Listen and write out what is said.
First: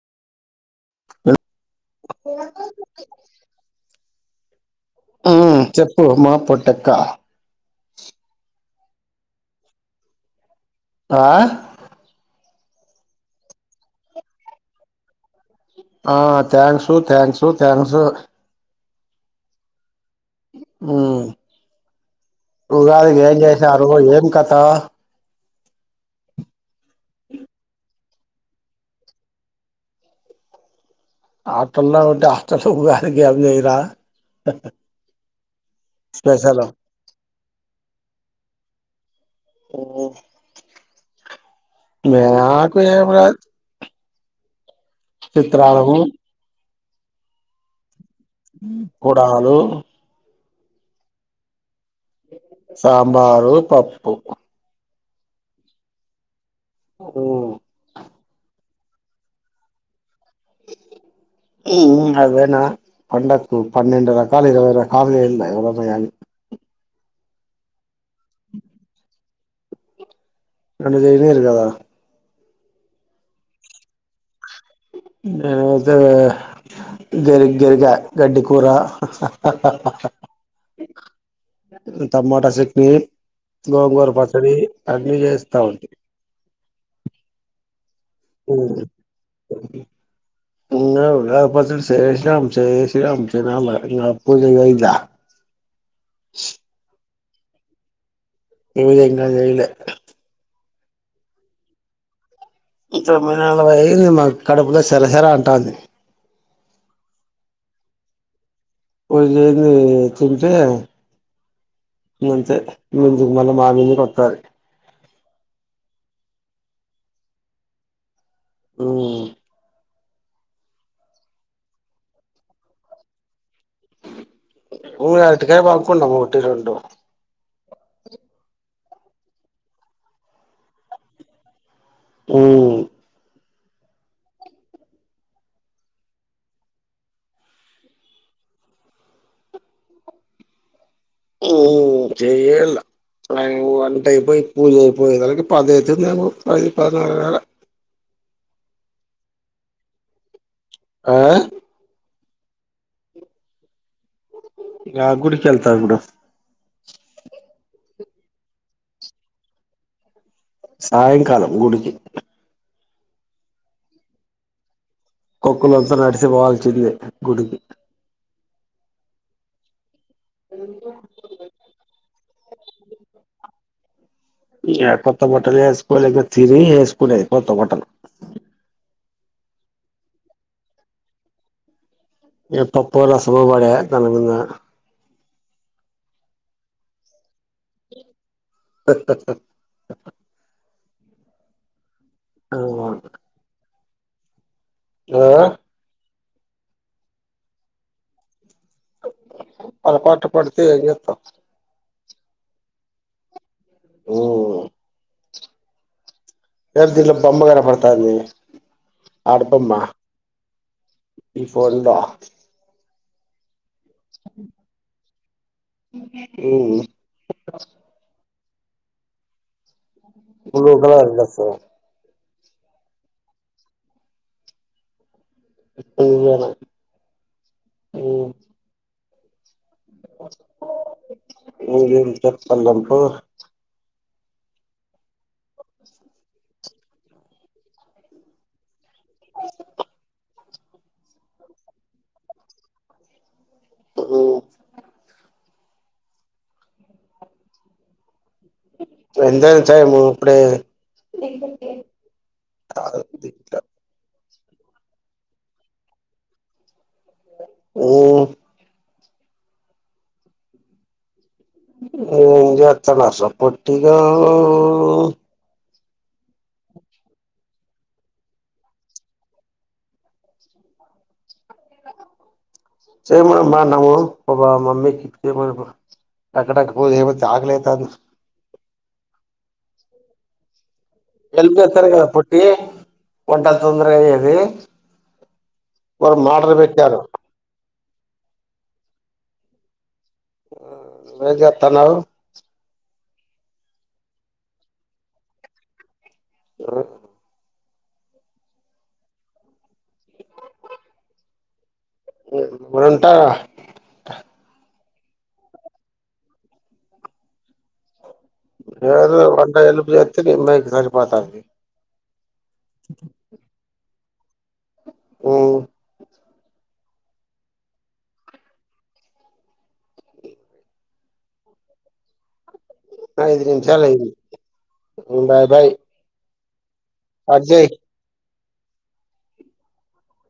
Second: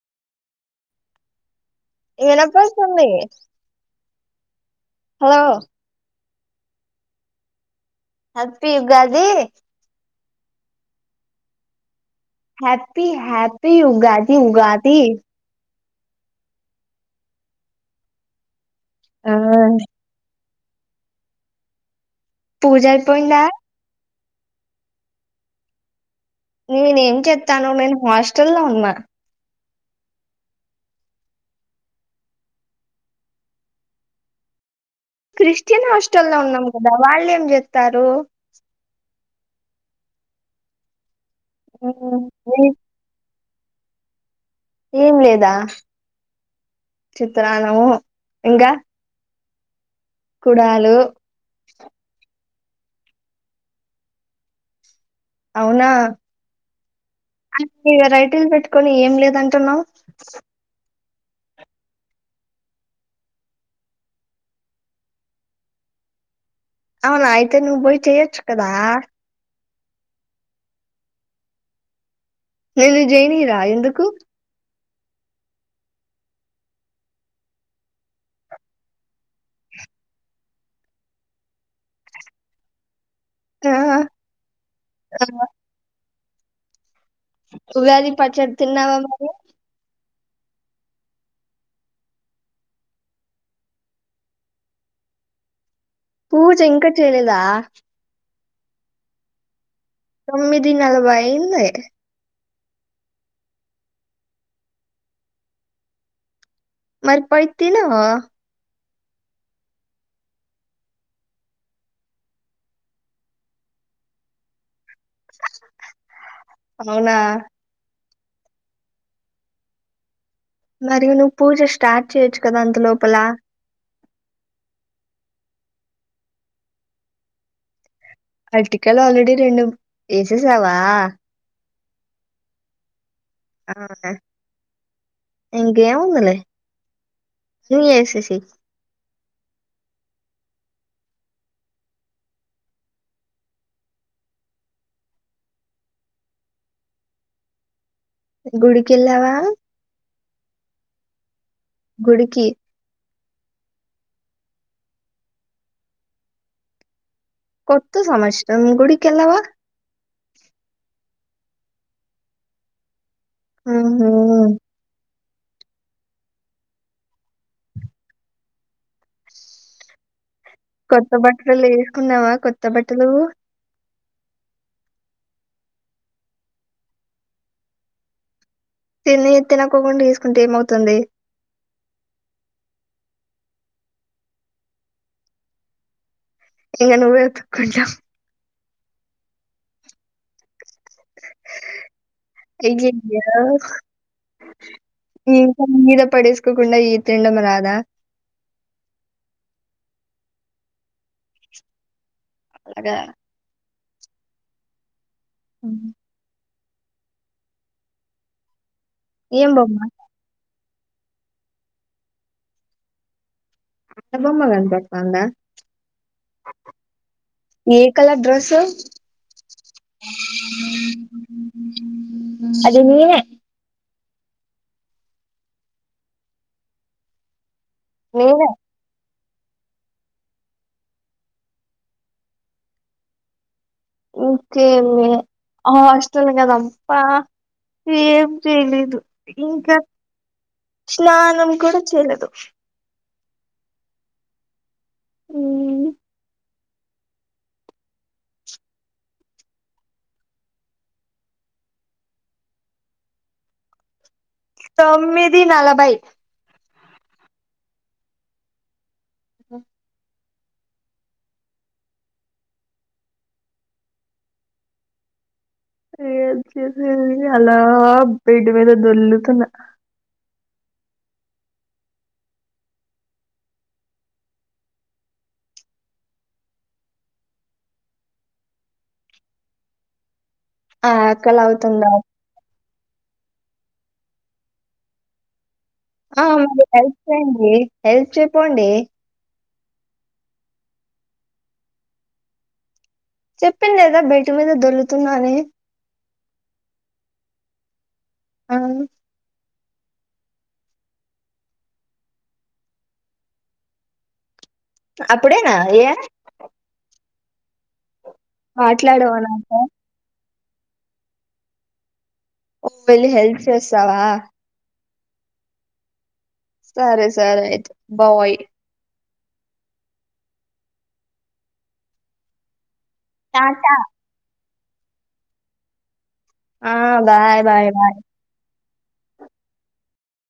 వినపడుతుంది ఆ హలో హ చెప్పు మా పొటక్క హప్పి యుగాది ఆ హ్యాపీ హ్యాపీ ఉగాది ఉగాది ఆ థ్యాంక్సు థ్యాంక్సు థ్యాంక్స్ ఆ పూజ ఉగాదికి ఏం అయిపోయిందా చేసా ఆ రజు ఏం కత నేనే ఏం చెస్తాను మేను హాస్టల్ లో ఉన్నామా హాస్టల్లో ఉంటే హాస్టల్ లో ఉగాది చేయరా క్రిస్టియన్ హాస్టల్ల్లో స్పెషల్ ఉన్నాం కదా వాళ్ళు ఏం చెతారు మకు ఏం లేదా చిత్రాన్నము చిత్రాన్నము ఇంకా కూడా హాలు కుడాలు సాంబారు పప్పు అవునా ఉమ్ వెరైటీస్ పెట్ కొని ఏం లేదంటున్నావు అదేనా పండకు పన్నెండ రకాలు ఇరవై రకాాలలుందా ఎవ మాలి అవునా అయితే నువ్వు పోయి చెయొచ్చు కదా నన్ను జైనీరు కదా నేను జయిన్రా ఎందుకు ఏతే గరి గరిగా గడ్డి కూరా టమాటా చట్ని ఆ గోంగూర పచ్చడి అన్నిీ చేస్తా ఉంటాయి ఉ వేది పచడి ఉమ్ తిన్నావా మ ఉగాది పచ్చడి చేసినాం చేసినాం శ్రీరామనవమి పూజ అయిందా పూజ ఇంకా చేయలేదా పూజ ఇంకా జయలే తొమ్మిది నలభై అయింది తొమ్మిది నెలబై అయింది మాకు కడుపులో సరసరా అంటుంది మరి పైతినా పూజ లేదు ఏం లేదు తింటే నుంచిే ముందుుకు మళ్ళీ మామిని కొ వస్తారు అవునా అ మరియు నువ్వు పూజ స్టార్ట్ చేయొచ్చు కదా అంత లోపల ఉ అర్టీకాయ బాగుకుంమ్ ఒటి రెండు అర్టికయలు ఆల్రెడీ రెండు వేసేసావా హుమ్ ఆహ ఎకేవుందిలే సిం చెసేసై హు జెఏళ్ళ వంట అయిపోయి పూజ అయిపోయియే దాలకి పదైతుందేమొ పది పదన్నర గుడికిెళ్లావా ఆ గుడికి యా గుడికిెళ్తావ్ ఇప్పుడు కొత్త సంవత్సరం గుడికిెల్లవా సయంకాలం గుడికి హుమ్ కుక్కలాస్తే నడిచి పోవాల్సిందే గుడికి కొత్త బట్టలేసుకున్నావా కొత్త బట్టలు యా కొత్త బట్టలేసుకోిలేదు తిని వేసుకునేది కొత్త బట్టలు తిని తినక్కోకుండా ఎసుకుంటే ఏమవుతుంది ఇగ పప్పు రసము పాడే తనకుంన్న ఇంగ నువ్వే ఉత్తుకుంటావ్ ఏగ ఆ ఇంకా మీద పడేసుకోకుండా ఈ తిండం రాదా పోరాపాటున పడుతే ఎం చెత్తమ్ అలాగా హుమ్ అ ఎ దింట్లో బొమ్మగన పడుతాంది ఏం బోమ్మ ని ఫోందా అ బొమ్మ కనుపడుతందా హుమ్ చె ఉ కల ద స అది నేనే నువ్వేనా నినే నేను ఏం చెప్పాలబ్బో ఇంకేంది ఆ హాస్టల్ కదా అం పా ఏం చేయలేదు ఇంక స్నానం కూడా చేయలేదు హుమ్ ఎంత అయింది టైము ఇప్పుడే కదూ తింటా తొమ్మిది నలబై హుమ్ ఏం జెత్తనస పొట్టిగా ఏం చేసేది అలా బెడ్ మీద దొల్లుతున్న చేయమను మా అన్నము పోపా మీ మమ్మీకి చేయమనుపో టకటక బు తే పోతే ఆకలైతాంది ఆకలి హెల్ప్ చెత్తరు అవుతుందా కదా పొట్టీ వంటలు తొందర అయ్యేది వాళ్ళు ఆ మాటలు హెల్ప్ పెట్టారు చేయండి హెల్ప్ చెయిపోండి ఆ నువ్ ఏం జేత్తానావు చెప్పిన్న లేదా బెడ్ మీద దొల్లుతున్నా అని అ ఆ ఉ వంట అప్పుడేనా యే ఏదో మాట్లాడవా వంట నాతో హెల్పూ చేత్తే నిమ్మాకి సరిపోతాది ఓ వెళ్ళి హెల్ప్ చేసావా ఉ సరే సరే అయితే బాయ్ ఐదు టాటా నిమిషాలు అయింది ఉండా బాయ్ ఆ బాయ్ కట్ జేయ్ బాయ్ బాయ్